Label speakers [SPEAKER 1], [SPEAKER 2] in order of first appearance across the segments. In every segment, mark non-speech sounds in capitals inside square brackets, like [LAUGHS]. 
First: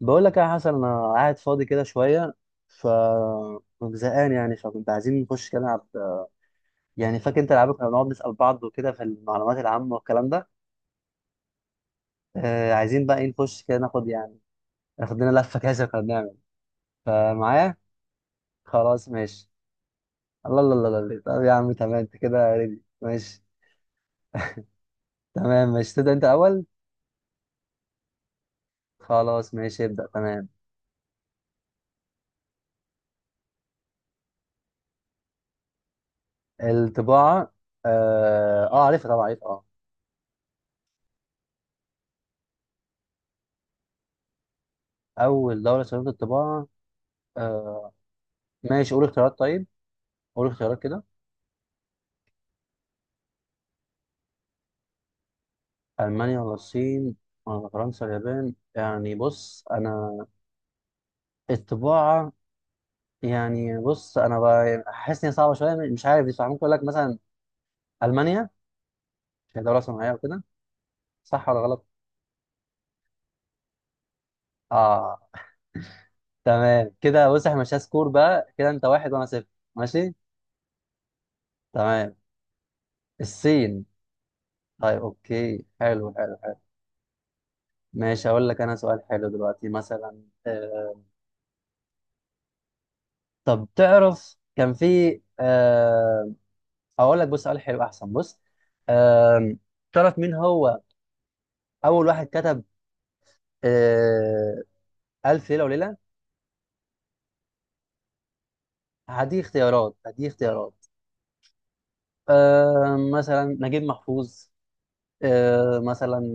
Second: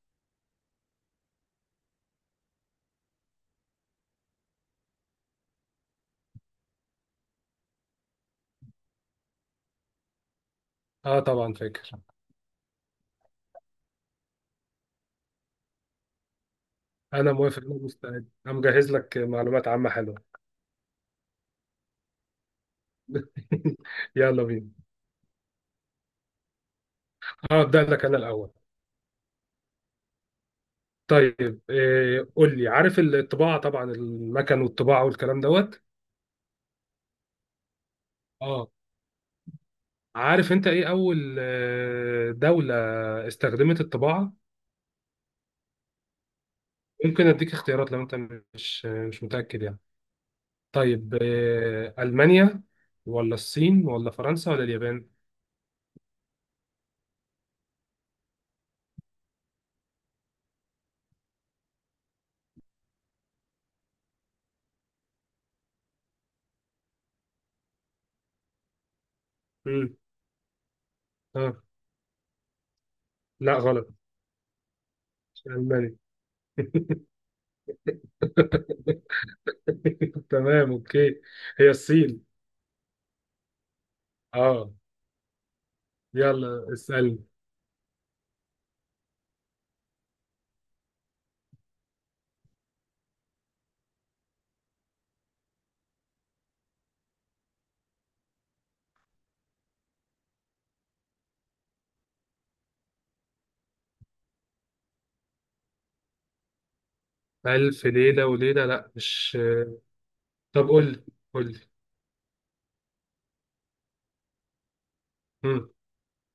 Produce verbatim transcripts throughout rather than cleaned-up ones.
[SPEAKER 1] بقول لك يا حسن انا قاعد فاضي كده شويه ف زهقان يعني، فكنت عايزين نخش كده نلعب. يعني فاكر انت العاب كنا بنقعد نسال بعض وكده في المعلومات العامه والكلام ده.
[SPEAKER 2] اه، طبعا فاكر.
[SPEAKER 1] آه عايزين بقى ايه، نخش كده ناخد يعني، ناخد لنا لفه كده زي ما كنا بنعمل.
[SPEAKER 2] انا موافق، انا
[SPEAKER 1] فمعايا
[SPEAKER 2] مستعد، انا مجهز
[SPEAKER 1] خلاص
[SPEAKER 2] لك
[SPEAKER 1] ماشي.
[SPEAKER 2] معلومات عامة حلوة.
[SPEAKER 1] الله الله الله الله، طب يا عم تمام، انت كده ريدي ماشي.
[SPEAKER 2] [LAUGHS] يلا بينا.
[SPEAKER 1] تمام ماشي، تبدا انت اول.
[SPEAKER 2] هبدأ لك انا الاول.
[SPEAKER 1] خلاص ماشي ابدا تمام.
[SPEAKER 2] طيب إيه، قول لي عارف الطباعة طبعا، المكن والطباعة والكلام دوت.
[SPEAKER 1] الطباعه. اه,
[SPEAKER 2] اه،
[SPEAKER 1] آه عارفها طبعا، عارفها اه.
[SPEAKER 2] عارف انت ايه اول آه، دولة استخدمت الطباعة؟
[SPEAKER 1] اول دوله استخدمت الطباعه.
[SPEAKER 2] ممكن اديك
[SPEAKER 1] آه،
[SPEAKER 2] اختيارات لو انت مش
[SPEAKER 1] ماشي قول
[SPEAKER 2] مش
[SPEAKER 1] اختيارات
[SPEAKER 2] متأكد
[SPEAKER 1] طيب،
[SPEAKER 2] يعني.
[SPEAKER 1] قول اختيارات كده.
[SPEAKER 2] طيب، آه، ألمانيا ولا الصين ولا فرنسا ولا اليابان؟
[SPEAKER 1] ألمانيا ولا الصين ولا فرنسا ولا اليابان؟ يعني بص أنا، الطباعة، يعني بص أنا ب- حاسس إن هي صعبة شوية، مش عارف، بس ممكن أقول لك مثلا ألمانيا، عشان هي دولة
[SPEAKER 2] امم.
[SPEAKER 1] صناعية وكده. صح
[SPEAKER 2] اه،
[SPEAKER 1] ولا غلط؟
[SPEAKER 2] لا غلط.
[SPEAKER 1] آه.
[SPEAKER 2] مش ألمانيا.
[SPEAKER 1] تمام كده، بص إحنا مش سكور بقى كده، أنت واحد وأنا صفر. ماشي.
[SPEAKER 2] [LAUGHS] تمام اوكي. هي
[SPEAKER 1] تمام.
[SPEAKER 2] الصين.
[SPEAKER 1] الصين.
[SPEAKER 2] اه.
[SPEAKER 1] طيب أوكي، حلو حلو حلو.
[SPEAKER 2] يلا اسأل.
[SPEAKER 1] ماشي أقول لك أنا سؤال حلو دلوقتي، مثلا آه، طب تعرف كان في آه، هقول لك بص سؤال حلو احسن، بص، آم، تعرف مين هو اول واحد كتب آه، الف ليله وليله؟
[SPEAKER 2] ألف ليلة وليلة؟ لا، مش.
[SPEAKER 1] هدي اختيارات، هدي
[SPEAKER 2] طب قول
[SPEAKER 1] اختيارات.
[SPEAKER 2] لي، قول لي.
[SPEAKER 1] آم، مثلا نجيب محفوظ
[SPEAKER 2] مم.
[SPEAKER 1] آه، مثلا،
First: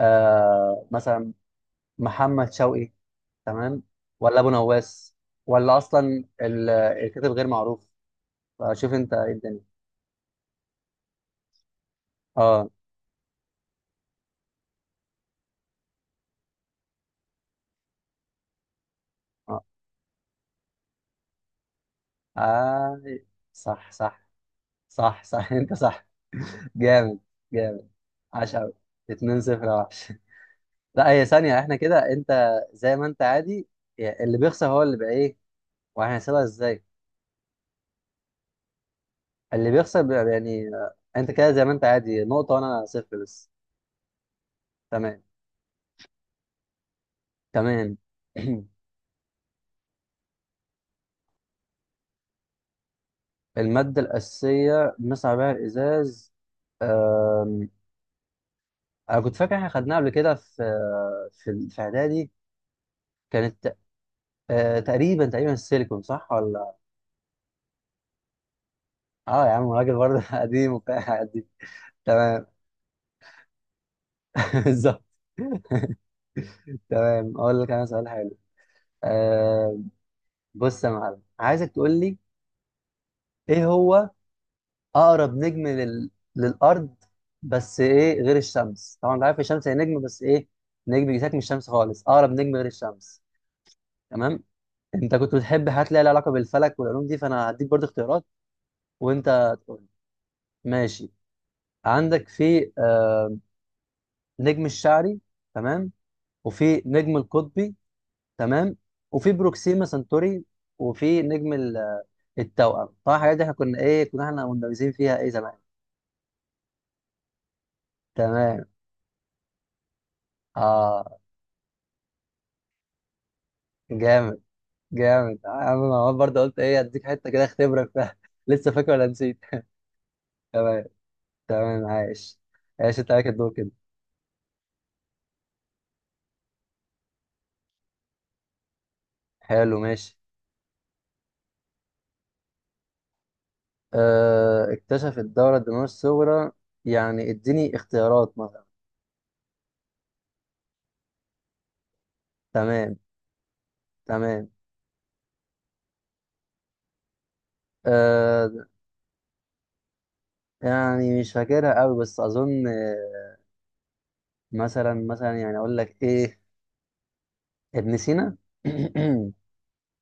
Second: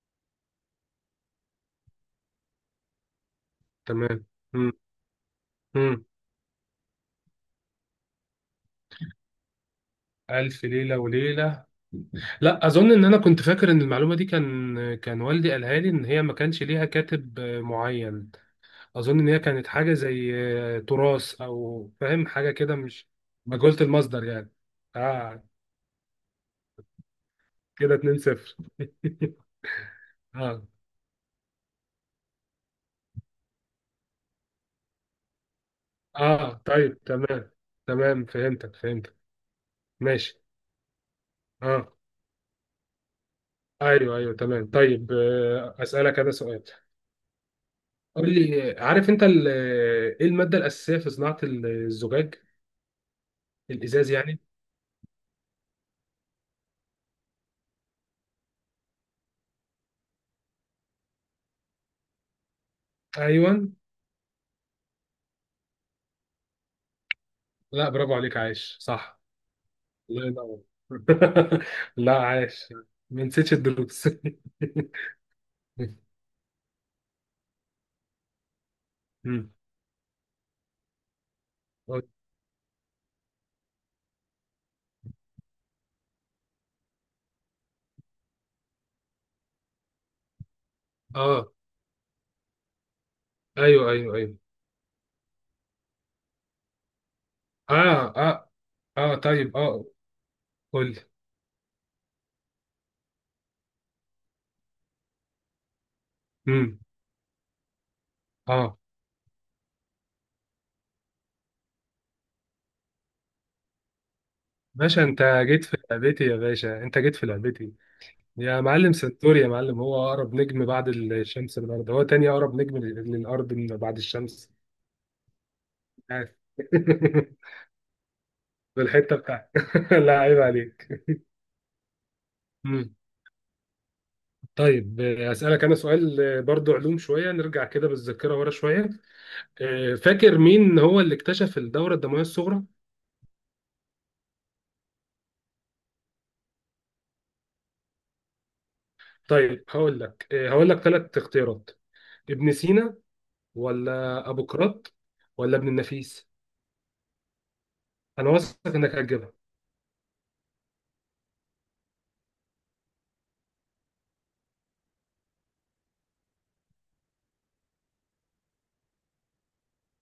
[SPEAKER 1] آه، مثلا محمد شوقي، تمام،
[SPEAKER 2] تمام.
[SPEAKER 1] ولا ابو
[SPEAKER 2] مم.
[SPEAKER 1] نواس، ولا
[SPEAKER 2] مم.
[SPEAKER 1] اصلا ال- الكاتب غير معروف. شوف انت ايه الدنيا.
[SPEAKER 2] ألف ليلة وليلة. لا،
[SPEAKER 1] اه.
[SPEAKER 2] أظن إن أنا كنت فاكر إن المعلومة دي كان كان والدي قالها لي إن هي ما كانش ليها كاتب آه، معين. أظن إن هي
[SPEAKER 1] اه
[SPEAKER 2] كانت حاجة زي آه، تراث، أو فاهم حاجة كده،
[SPEAKER 1] آه،
[SPEAKER 2] مش مجهولة
[SPEAKER 1] صح
[SPEAKER 2] المصدر
[SPEAKER 1] صح.
[SPEAKER 2] يعني.
[SPEAKER 1] صح
[SPEAKER 2] آه،
[SPEAKER 1] صح. [LAUGHS] انت صح. جامد. جامد.
[SPEAKER 2] كده اتنين
[SPEAKER 1] عاش
[SPEAKER 2] صفر.
[SPEAKER 1] قوي. اتنين
[SPEAKER 2] [LAUGHS]
[SPEAKER 1] صفر يا وحش.
[SPEAKER 2] آه.
[SPEAKER 1] لا هي ثانية، احنا كده انت زي ما انت عادي يعني، اللي بيخسر هو اللي بقى ايه. وهنحسبها
[SPEAKER 2] آه،
[SPEAKER 1] ازاي؟
[SPEAKER 2] طيب تمام. تمام، فهمتك فهمتك.
[SPEAKER 1] اللي بيخسر بيبقى
[SPEAKER 2] ماشي.
[SPEAKER 1] يعني آه، انت كده زي ما انت
[SPEAKER 2] آه.
[SPEAKER 1] عادي نقطة، وانا صفر بس.
[SPEAKER 2] ايوه ايوه، تمام. طيب
[SPEAKER 1] تمام.
[SPEAKER 2] آه، اسالك انا سؤال.
[SPEAKER 1] تمام.
[SPEAKER 2] قول
[SPEAKER 1] [CLEARS THROAT]
[SPEAKER 2] لي عارف انت ال- ايه الماده الاساسيه في صناعه الزجاج؟
[SPEAKER 1] المادة
[SPEAKER 2] الازاز يعني.
[SPEAKER 1] الأساسية بنصنع بيها الإزاز. آم، أنا كنت فاكر احنا خدناها قبل كده في، في في إعدادي.
[SPEAKER 2] ايوه.
[SPEAKER 1] كانت ت- آه، تقريبا تقريبا السيليكون، صح ولا؟
[SPEAKER 2] لا برافو عليك، عايش صح.
[SPEAKER 1] اه يا عم، راجل برضه
[SPEAKER 2] الله
[SPEAKER 1] [LAUGHS]
[SPEAKER 2] ينور.
[SPEAKER 1] قديم وبتاع قديم.
[SPEAKER 2] [LAUGHS] لا،
[SPEAKER 1] تمام.
[SPEAKER 2] عايش. ما نسيتش الدروس.
[SPEAKER 1] [LAUGHS] بالظبط.
[SPEAKER 2] [LAUGHS]
[SPEAKER 1] تمام أقول لك أنا سؤال حلو.
[SPEAKER 2] مم.
[SPEAKER 1] آه، بص يا معلم، عايزك تقول لي ايه هو اقرب نجم لل... للارض؟ بس ايه غير الشمس طبعا، انت عارف الشمس هي نجم، بس ايه نجم بيساك من
[SPEAKER 2] اه،
[SPEAKER 1] الشمس خالص، اقرب نجم غير الشمس.
[SPEAKER 2] ايوه ايوه ايوه.
[SPEAKER 1] تمام. انت كنت بتحب حاجات ليها علاقه بالفلك والعلوم دي، فانا هديك برضه
[SPEAKER 2] اه
[SPEAKER 1] اختيارات
[SPEAKER 2] اه اه، طيب
[SPEAKER 1] وانت تقول
[SPEAKER 2] اه.
[SPEAKER 1] لي.
[SPEAKER 2] قول لي.
[SPEAKER 1] ماشي. عندك في آه، نجم الشعري، تمام،
[SPEAKER 2] مم.
[SPEAKER 1] وفي نجم القطبي، تمام،
[SPEAKER 2] اه.
[SPEAKER 1] وفي بروكسيما سنتوري، وفي نجم ال- التوأم. طبعا الحاجات دي احنا كنا ايه، كنا احنا مندرسين
[SPEAKER 2] باشا
[SPEAKER 1] فيها
[SPEAKER 2] انت
[SPEAKER 1] ايه زمان.
[SPEAKER 2] جيت في لعبتي، يا باشا انت جيت في لعبتي. يا
[SPEAKER 1] تمام.
[SPEAKER 2] معلم سنتوري، يا معلم هو اقرب نجم بعد
[SPEAKER 1] اه
[SPEAKER 2] الشمس للارض، هو تاني اقرب نجم لل- للارض من بعد
[SPEAKER 1] جامد.
[SPEAKER 2] الشمس.
[SPEAKER 1] جامد يا عم، انا عمال
[SPEAKER 2] عارف.
[SPEAKER 1] برضه قلت ايه اديك حته كده
[SPEAKER 2] [LAUGHS]
[SPEAKER 1] اختبرك فيها [LAUGHS] لسه فاكر ولا
[SPEAKER 2] بالحته
[SPEAKER 1] نسيت.
[SPEAKER 2] بتاعتك. [LAUGHS] لا، عيب
[SPEAKER 1] [LAUGHS] تمام.
[SPEAKER 2] عليك.
[SPEAKER 1] تمام عايش.
[SPEAKER 2] مم.
[SPEAKER 1] عايش، انت عليك الدور كده.
[SPEAKER 2] طيب آه، اسالك انا سؤال آه، برضو علوم شويه، نرجع كده بالذاكره ورا شويه.
[SPEAKER 1] حلو
[SPEAKER 2] آه،
[SPEAKER 1] ماشي.
[SPEAKER 2] فاكر مين هو اللي اكتشف الدوره الدمويه الصغرى؟
[SPEAKER 1] آه، اكتشف الدورة الدموية الصغرى. يعني اديني اختيارات مثلا.
[SPEAKER 2] طيب هقول لك آه، هقول لك ثلاث اختيارات. ابن
[SPEAKER 1] تمام.
[SPEAKER 2] سينا، ولا
[SPEAKER 1] تمام.
[SPEAKER 2] ابوقراط، ولا ابن النفيس. انا واثق
[SPEAKER 1] آه.
[SPEAKER 2] انك هتجيبها.
[SPEAKER 1] يعني مش فاكرها قوي، بس اظن آه، مثلا مثلا يعني اقول لك ايه، ابن سينا. [CLEARS THROAT]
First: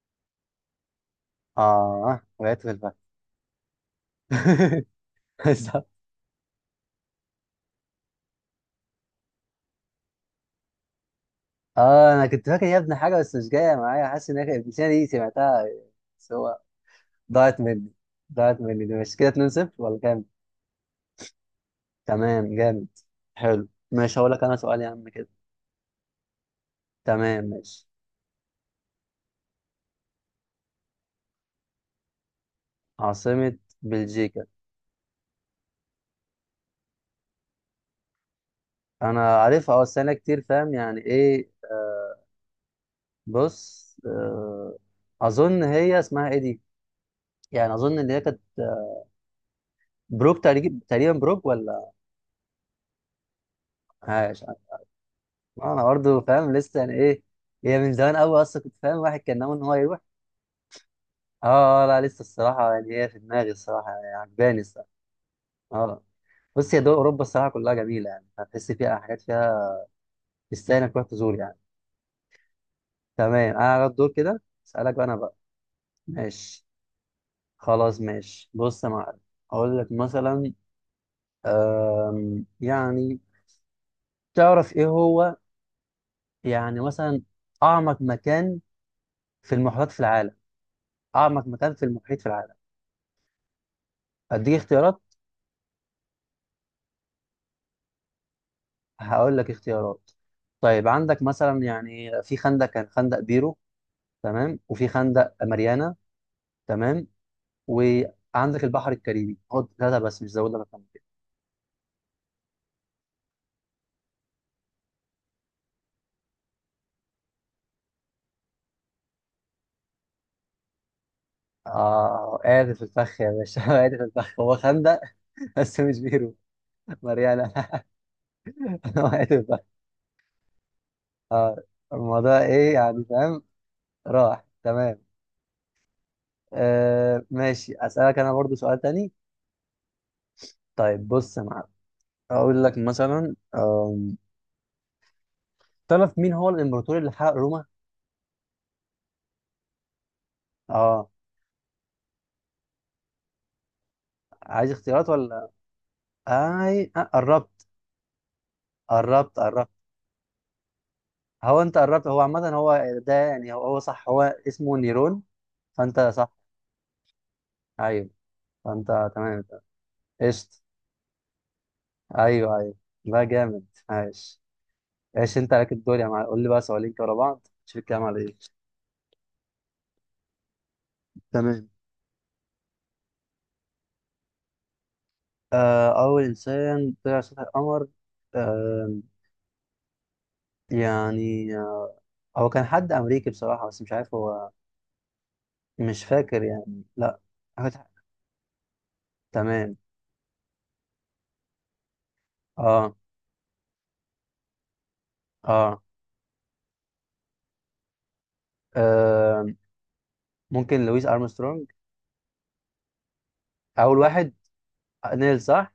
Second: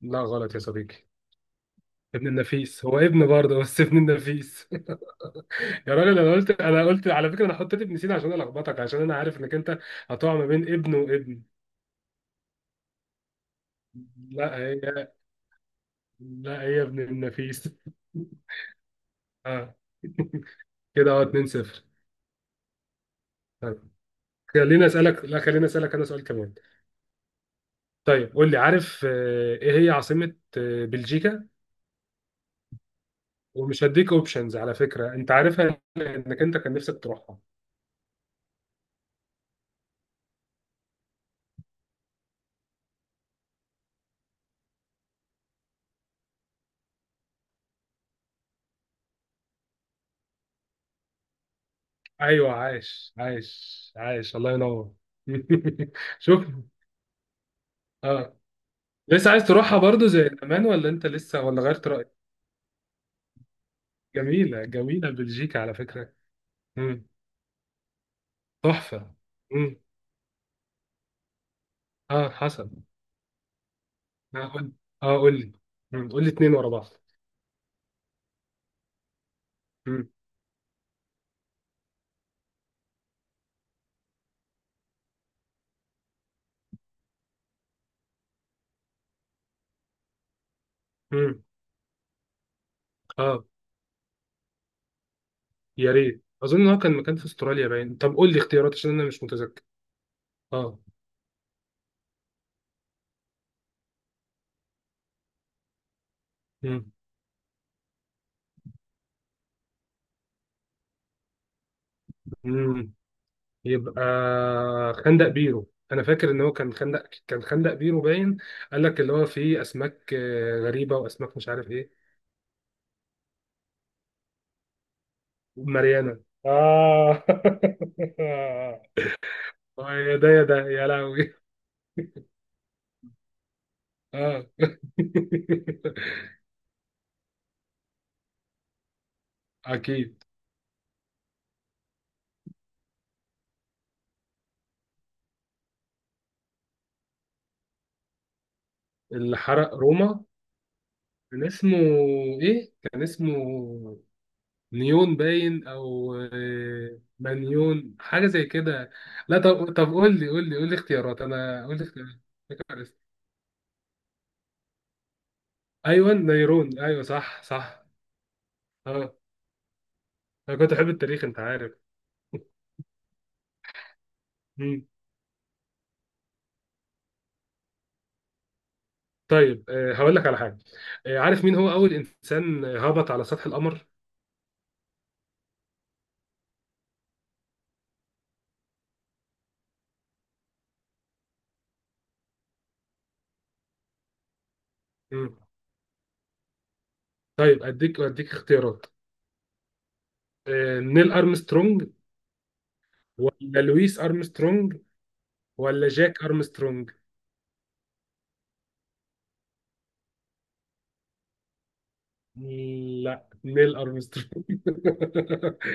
[SPEAKER 2] لا غلط يا صديقي.
[SPEAKER 1] اه
[SPEAKER 2] ابن
[SPEAKER 1] وقعت في
[SPEAKER 2] النفيس،
[SPEAKER 1] الفخ.
[SPEAKER 2] هو ابن برضه، بس ابن النفيس. [LAUGHS]
[SPEAKER 1] [LAUGHS]
[SPEAKER 2] يا راجل، انا قلت انا قلت على فكره انا حطيت ابن سينا عشان الخبطك، عشان انا عارف انك انت هتقع ما بين ابن وابن.
[SPEAKER 1] اه انا كنت فاكر يا ابني حاجه، بس مش جايه معايا، حاسس ان هي
[SPEAKER 2] لا
[SPEAKER 1] البتاعه دي
[SPEAKER 2] هي
[SPEAKER 1] سمعتها بس هو،
[SPEAKER 2] لا هي ابن
[SPEAKER 1] ضاعت
[SPEAKER 2] النفيس. [LAUGHS]
[SPEAKER 1] مني. ضاعت مني. دي مش كده اتنين صفر
[SPEAKER 2] اه،
[SPEAKER 1] ولا كام؟
[SPEAKER 2] كده اهو اتنين صفر.
[SPEAKER 1] تمام جامد. حلو
[SPEAKER 2] طيب
[SPEAKER 1] ماشي هقول لك انا سؤال
[SPEAKER 2] خليني
[SPEAKER 1] يا عم
[SPEAKER 2] اسالك،
[SPEAKER 1] كده.
[SPEAKER 2] لا خليني اسالك انا سؤال كمان.
[SPEAKER 1] تمام ماشي.
[SPEAKER 2] طيب قول لي عارف آه، ايه هي عاصمه آه، بلجيكا؟
[SPEAKER 1] عاصمه
[SPEAKER 2] ومش هديك
[SPEAKER 1] بلجيكا.
[SPEAKER 2] اوبشنز على فكره، انت عارفها، انك انت كان نفسك تروحها.
[SPEAKER 1] انا عارفها اه، بس انا كتير فاهم يعني ايه، آه، بص آه، اظن هي اسمها ايه دي، يعني اظن ان هي كانت آه، بروك تقريبا، تقريبا بروك ولا؟
[SPEAKER 2] ايوه، عايش عايش عايش،
[SPEAKER 1] عايش.
[SPEAKER 2] الله ينور. [LAUGHS]
[SPEAKER 1] انا برضه
[SPEAKER 2] شوف.
[SPEAKER 1] فاهم لسه يعني ايه. هي من زمان
[SPEAKER 2] اه.
[SPEAKER 1] قوي اصلا، كنت فاهم واحد
[SPEAKER 2] لسه
[SPEAKER 1] كان
[SPEAKER 2] عايز
[SPEAKER 1] ناوي ان هو
[SPEAKER 2] تروحها
[SPEAKER 1] يروح.
[SPEAKER 2] برضو زي زمان، ولا انت لسه، ولا
[SPEAKER 1] اه آه،
[SPEAKER 2] غيرت
[SPEAKER 1] لا
[SPEAKER 2] رأيك؟
[SPEAKER 1] لسه الصراحه، يعني هي في دماغي الصراحه، يعني عجباني
[SPEAKER 2] جميلة
[SPEAKER 1] الصراحه.
[SPEAKER 2] جميلة بلجيكا على
[SPEAKER 1] اه
[SPEAKER 2] فكرة.
[SPEAKER 1] بص، هي دول
[SPEAKER 2] مم.
[SPEAKER 1] اوروبا الصراحه كلها جميله، يعني هتحس فيها
[SPEAKER 2] تحفة.
[SPEAKER 1] حاجات فيها،
[SPEAKER 2] مم.
[SPEAKER 1] تستاهل انك تروح تزور يعني.
[SPEAKER 2] اه، حصل.
[SPEAKER 1] تمام. انا على الدور
[SPEAKER 2] اه
[SPEAKER 1] كده.
[SPEAKER 2] قول.
[SPEAKER 1] اسالك بقى انا
[SPEAKER 2] اه،
[SPEAKER 1] بقى.
[SPEAKER 2] قول لي. مم. قول لي اتنين
[SPEAKER 1] ماشي.
[SPEAKER 2] ورا بعض.
[SPEAKER 1] خلاص ماشي، بص يا معلم اقول لك
[SPEAKER 2] مم.
[SPEAKER 1] مثلا، أم يعني تعرف ايه هو، يعني مثلا اعمق مكان في المحيطات في العالم؟
[SPEAKER 2] مم.
[SPEAKER 1] اعمق مكان في المحيط في العالم.
[SPEAKER 2] اه.
[SPEAKER 1] اديك اختيارات.
[SPEAKER 2] يا ريت. اظن ان هو كان مكان في استراليا باين. طب قول لي اختيارات عشان انا مش
[SPEAKER 1] هقول لك
[SPEAKER 2] متذكر.
[SPEAKER 1] اختيارات.
[SPEAKER 2] اه.
[SPEAKER 1] طيب عندك مثلا يعني، في خندق كان خندق بيرو تمام، وفي خندق ماريانا
[SPEAKER 2] مم.
[SPEAKER 1] تمام، وعندك البحر الكاريبي. خد ثلاثة بس، مش زودنا مكان كده.
[SPEAKER 2] مم. يبقى، خندق بيرو، انا فاكر ان هو كان خندق كان خندق بيرو باين. قال لك اللي هو فيه اسماك آه، غريبة، واسماك مش عارف ايه.
[SPEAKER 1] اه قاعد في الفخ يا باشا. [LAUGHS] قاعد في الفخ. هو خندق [LAUGHS] بس مش
[SPEAKER 2] مريانة.
[SPEAKER 1] بيرو.
[SPEAKER 2] آه.
[SPEAKER 1] ماريانا. [LAUGHS] هو قاعد في الفخ.
[SPEAKER 2] [LAUGHS] يا ده يا ده يا لهوي.
[SPEAKER 1] اه. الموضوع ايه، يعني فاهم. راح.
[SPEAKER 2] آه.
[SPEAKER 1] تمام.
[SPEAKER 2] [LAUGHS]
[SPEAKER 1] آه ماشي اسألك انا برضو سؤال تاني.
[SPEAKER 2] أكيد.
[SPEAKER 1] طيب بص يا معلم، اقول لك مثلا آم، تعرف مين هو الامبراطور اللي حرق روما؟
[SPEAKER 2] اللي حرق روما
[SPEAKER 1] اه.
[SPEAKER 2] كان اسمه إيه؟ كان اسمه
[SPEAKER 1] عايز اختيارات
[SPEAKER 2] نيون
[SPEAKER 1] ولا؟
[SPEAKER 2] باين، أو
[SPEAKER 1] اي
[SPEAKER 2] آه،
[SPEAKER 1] آه قربت.
[SPEAKER 2] مانيون، حاجة زي كده.
[SPEAKER 1] قربت
[SPEAKER 2] لا،
[SPEAKER 1] قربت.
[SPEAKER 2] طب طب قول لي قول لي قول لي اختيارات،
[SPEAKER 1] هو
[SPEAKER 2] أنا قول
[SPEAKER 1] انت
[SPEAKER 2] لي
[SPEAKER 1] قربت،
[SPEAKER 2] اختيارات.
[SPEAKER 1] هو عامة هو
[SPEAKER 2] فاكر اسمه.
[SPEAKER 1] ده يعني هو, هو صح، هو اسمه نيرون، فانت
[SPEAKER 2] أيوه،
[SPEAKER 1] صح.
[SPEAKER 2] نيرون، أيوه، صح صح.
[SPEAKER 1] ايوه. فانت
[SPEAKER 2] آه.
[SPEAKER 1] تمام.
[SPEAKER 2] أنا
[SPEAKER 1] قشطة.
[SPEAKER 2] كنت أحب التاريخ، أنت عارف.
[SPEAKER 1] ايوه ايوه. لا جامد. عايش. ايش، انت عليك الدور يا معلم، قول لي بقى سؤالين كده ورا بعض شوف الكلام على ايه.
[SPEAKER 2] طيب آه، هقول لك على حاجه. آه، عارف مين
[SPEAKER 1] تمام.
[SPEAKER 2] هو اول انسان آه، هبط على سطح القمر؟
[SPEAKER 1] آه اول انسان طلع على سطح القمر. آه. يعني آه، هو كان حد امريكي بصراحة، بس مش عارف هو.
[SPEAKER 2] مم.
[SPEAKER 1] مش فاكر يعني، لا.
[SPEAKER 2] طيب اديك
[SPEAKER 1] حاجة-
[SPEAKER 2] اديك اختيارات.
[SPEAKER 1] تمام.
[SPEAKER 2] آه، نيل ارمسترونج،
[SPEAKER 1] اه
[SPEAKER 2] ولا لويس ارمسترونج،
[SPEAKER 1] اه
[SPEAKER 2] ولا جاك ارمسترونج.
[SPEAKER 1] آه، ممكن لويس ارمسترونج.
[SPEAKER 2] لا، نيل
[SPEAKER 1] اول واحد.
[SPEAKER 2] ارمسترونج.
[SPEAKER 1] نيل
[SPEAKER 2] [LAUGHS]
[SPEAKER 1] صح.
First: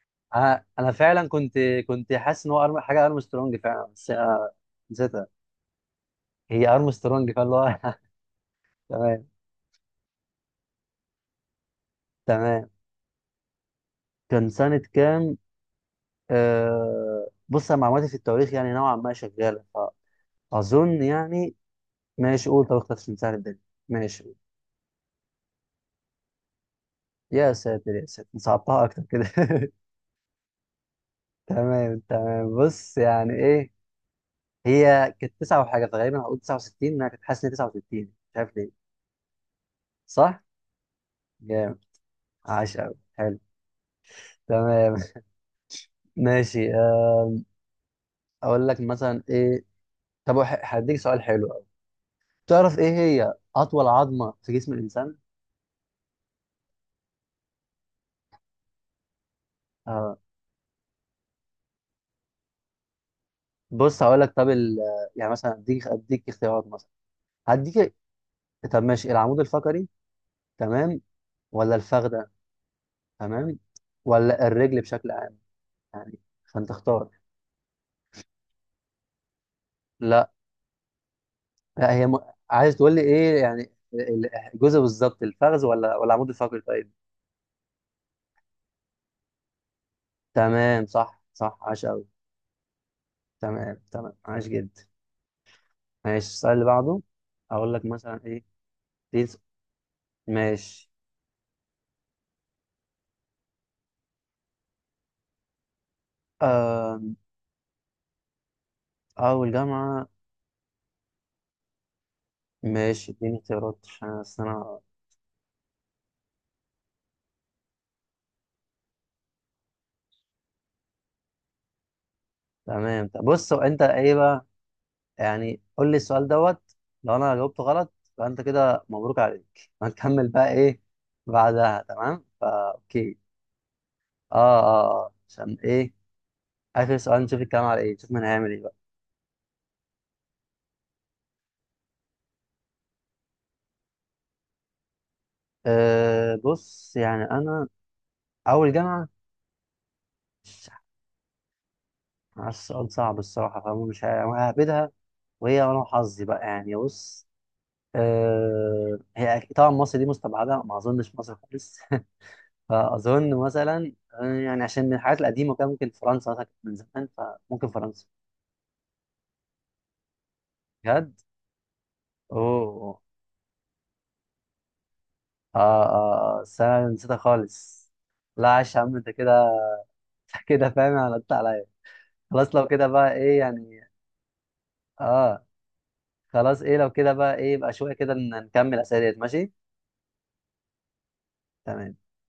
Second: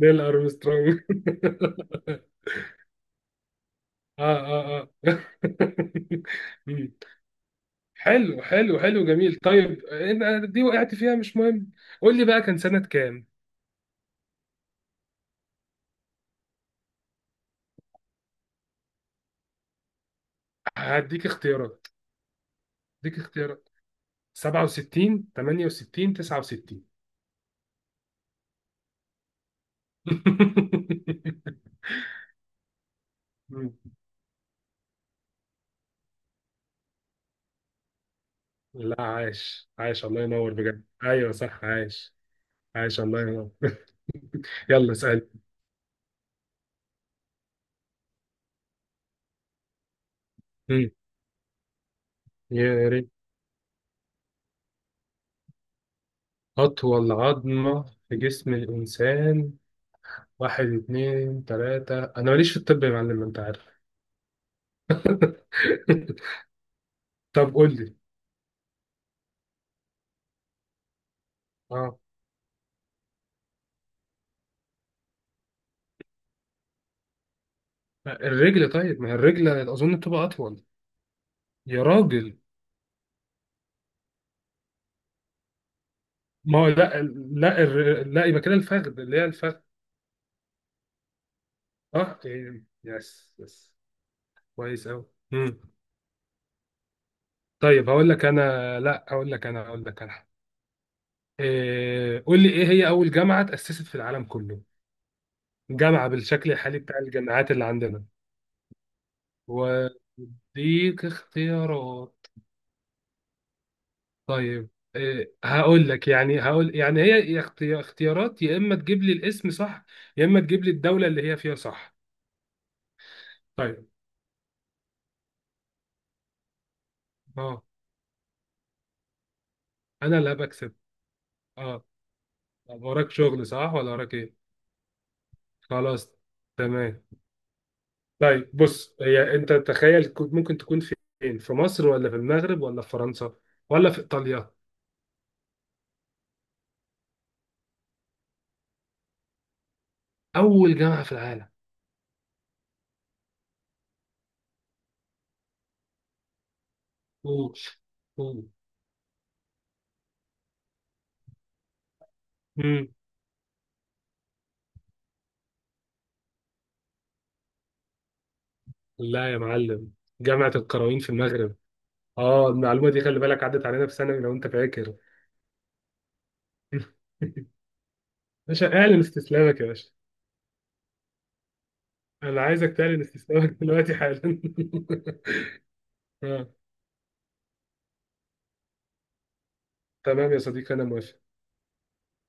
[SPEAKER 2] نيل
[SPEAKER 1] انا أنا
[SPEAKER 2] ارمسترونج. [LAUGHS]
[SPEAKER 1] فعلا كنت، كنت حاسس ان هو أرم... حاجه ارمسترونج فعلا، بس
[SPEAKER 2] اه
[SPEAKER 1] أنا
[SPEAKER 2] اه اه. [LAUGHS]
[SPEAKER 1] نسيتها. هي
[SPEAKER 2] مم.
[SPEAKER 1] ارمسترونج، فاللي هو.
[SPEAKER 2] حلو
[SPEAKER 1] [LAUGHS]
[SPEAKER 2] حلو حلو،
[SPEAKER 1] تمام.
[SPEAKER 2] جميل. طيب آه، دي وقعت فيها، مش مهم. قول لي بقى كان
[SPEAKER 1] تمام
[SPEAKER 2] سنه كام؟
[SPEAKER 1] كان سنه كام. آه... بص أنا معلوماتي في التواريخ يعني نوعا ما شغاله، فاظن
[SPEAKER 2] هديك
[SPEAKER 1] يعني.
[SPEAKER 2] اختيارات
[SPEAKER 1] ماشي قول، طب اختار
[SPEAKER 2] هديك
[SPEAKER 1] سهل الدنيا.
[SPEAKER 2] اختيارات
[SPEAKER 1] ماشي قول.
[SPEAKER 2] سبعة وستين، تمانية وستين، تسعة وستين.
[SPEAKER 1] يا ساتر، يا ساتر، صعبتها اكتر كده. [LAUGHS]
[SPEAKER 2] [LAUGHS]
[SPEAKER 1] تمام تمام، بص يعني ايه، هي كانت تسعة وحاجة، فغالبا هقول تسعة وستين. انا كنت حاسس ان هي تسعة وستين، مش عارف ليه.
[SPEAKER 2] لا، عايش عايش، الله
[SPEAKER 1] صح؟
[SPEAKER 2] ينور بجد، ايوه صح،
[SPEAKER 1] جامد.
[SPEAKER 2] عايش.
[SPEAKER 1] عاش قوي
[SPEAKER 2] عايش، الله
[SPEAKER 1] حلو.
[SPEAKER 2] ينور. [LAUGHS] يلا
[SPEAKER 1] تمام.
[SPEAKER 2] اسال.
[SPEAKER 1] [LAUGHS] ماشي. اقول لك مثلا ايه، طب وح-
[SPEAKER 2] مم.
[SPEAKER 1] هديك سؤال حلو قوي. تعرف ايه
[SPEAKER 2] يا ريت.
[SPEAKER 1] هي اطول عظمه في جسم الانسان؟
[SPEAKER 2] اطول عظمه في جسم الانسان.
[SPEAKER 1] آه
[SPEAKER 2] واحد، اتنين، تلاته، انا ماليش في الطب يا معلم، انت عارف.
[SPEAKER 1] بص هقول لك. طب ال... يعني مثلا اديك، اديك
[SPEAKER 2] [LAUGHS]
[SPEAKER 1] اختيارات مثلا.
[SPEAKER 2] طب قول
[SPEAKER 1] هديك.
[SPEAKER 2] لي.
[SPEAKER 1] طب ماشي، العمود الفقري تمام، ولا
[SPEAKER 2] اه.
[SPEAKER 1] الفخده تمام، ولا الرجل بشكل عام يعني، فانت اختار.
[SPEAKER 2] الرجل. طيب، ما هي الرجل اظن بتبقى
[SPEAKER 1] لا.
[SPEAKER 2] اطول. يا
[SPEAKER 1] لا هي م...
[SPEAKER 2] راجل.
[SPEAKER 1] عايز تقول لي ايه يعني، ال- الجزء بالظبط، الفخذ ولا ولا العمود
[SPEAKER 2] ما
[SPEAKER 1] الفقري
[SPEAKER 2] هو
[SPEAKER 1] طيب.
[SPEAKER 2] لا. لا الر- لا يبقى كده الفخذ، اللي هي الفخذ.
[SPEAKER 1] تمام صح صح عاش قوي.
[SPEAKER 2] اه، إيه. يس يس.
[SPEAKER 1] تمام تمام عاش جدا.
[SPEAKER 2] كويس أوي. مم.
[SPEAKER 1] ماشي السؤال اللي بعده، اقول لك
[SPEAKER 2] طيب هقول
[SPEAKER 1] مثلا
[SPEAKER 2] لك
[SPEAKER 1] ايه.
[SPEAKER 2] أنا لا هقول لك أنا هقول لك أنا.
[SPEAKER 1] ماشي.
[SPEAKER 2] إيه. قول لي إيه هي أول جامعة تأسست في العالم كله؟ جامعة بالشكل الحالي بتاع
[SPEAKER 1] آه
[SPEAKER 2] الجامعات اللي عندنا.
[SPEAKER 1] أول جامعة.
[SPEAKER 2] وأديك اختيارات.
[SPEAKER 1] ماشي اديني اختيارات عشان أصل
[SPEAKER 2] طيب
[SPEAKER 1] أنا.
[SPEAKER 2] إيه. هقول لك يعني، هقول يعني هي، يا اختي- اختيارات، يا إما تجيب لي الاسم صح، يا إما تجيب لي الدولة اللي هي فيها صح.
[SPEAKER 1] تمام. طب بص، هو أنت
[SPEAKER 2] طيب،
[SPEAKER 1] إيه بقى يعني، قول لي السؤال دوت، لو أنا جاوبته
[SPEAKER 2] أه.
[SPEAKER 1] غلط فأنت كده مبروك عليك
[SPEAKER 2] أنا
[SPEAKER 1] هنكمل
[SPEAKER 2] اللي
[SPEAKER 1] بقى
[SPEAKER 2] هبكسب.
[SPEAKER 1] إيه بعدها.
[SPEAKER 2] أه.
[SPEAKER 1] تمام فا
[SPEAKER 2] طب وراك
[SPEAKER 1] أوكي.
[SPEAKER 2] شغل صح، ولا وراك إيه؟
[SPEAKER 1] آه آه آه عشان إيه.
[SPEAKER 2] خلاص.
[SPEAKER 1] آخر
[SPEAKER 2] تمام.
[SPEAKER 1] سؤال نشوف الكلام على إيه، نشوف مين
[SPEAKER 2] طيب
[SPEAKER 1] هيعمل إيه بقى.
[SPEAKER 2] بص، هي انت تخيل كنت ممكن تكون فين، في مصر، ولا في المغرب، ولا في فرنسا، ولا في ايطاليا؟
[SPEAKER 1] آه بص يعني أنا، أول جامعة، مش
[SPEAKER 2] اول جامعه في العالم.
[SPEAKER 1] عارف، السؤال صعب الصراحة، فمش ههبدها، وهي أنا وحظي بقى يعني. بص
[SPEAKER 2] اوف. اوف.
[SPEAKER 1] آه، هي أك- طبعا مصر دي مستبعده، ما اظنش مصر خالص. [LAUGHS]
[SPEAKER 2] امم.
[SPEAKER 1] فاظن مثلا آه، يعني عشان من الحاجات القديمه، كان ممكن فرنسا مثلا كانت من زمان، فممكن فرنسا.
[SPEAKER 2] لا يا معلم، جامعه القرويين في
[SPEAKER 1] بجد.
[SPEAKER 2] المغرب. اه، المعلومه
[SPEAKER 1] اوه.
[SPEAKER 2] دي خلي بالك عدت علينا في ثانوي لو انت فاكر.
[SPEAKER 1] اه اه آه، بس انا
[SPEAKER 2] [LAUGHS]
[SPEAKER 1] نسيتها خالص. لا
[SPEAKER 2] باشا
[SPEAKER 1] عاش يا عم،
[SPEAKER 2] اعلن
[SPEAKER 1] انت
[SPEAKER 2] استسلامك
[SPEAKER 1] كده
[SPEAKER 2] يا باشا.
[SPEAKER 1] [LAUGHS] كده فاهم غلطت عليا.
[SPEAKER 2] انا
[SPEAKER 1] خلاص لو
[SPEAKER 2] عايزك
[SPEAKER 1] كده
[SPEAKER 2] تعلن
[SPEAKER 1] بقى ايه
[SPEAKER 2] استسلامك
[SPEAKER 1] يعني.
[SPEAKER 2] دلوقتي حالا.
[SPEAKER 1] اه
[SPEAKER 2] [LAUGHS] آه.
[SPEAKER 1] خلاص، ايه لو كده بقى ايه، يبقى شويه كده ن- نكمل اسئله ماشي.
[SPEAKER 2] تمام يا صديقي، انا موافق.
[SPEAKER 1] تمام.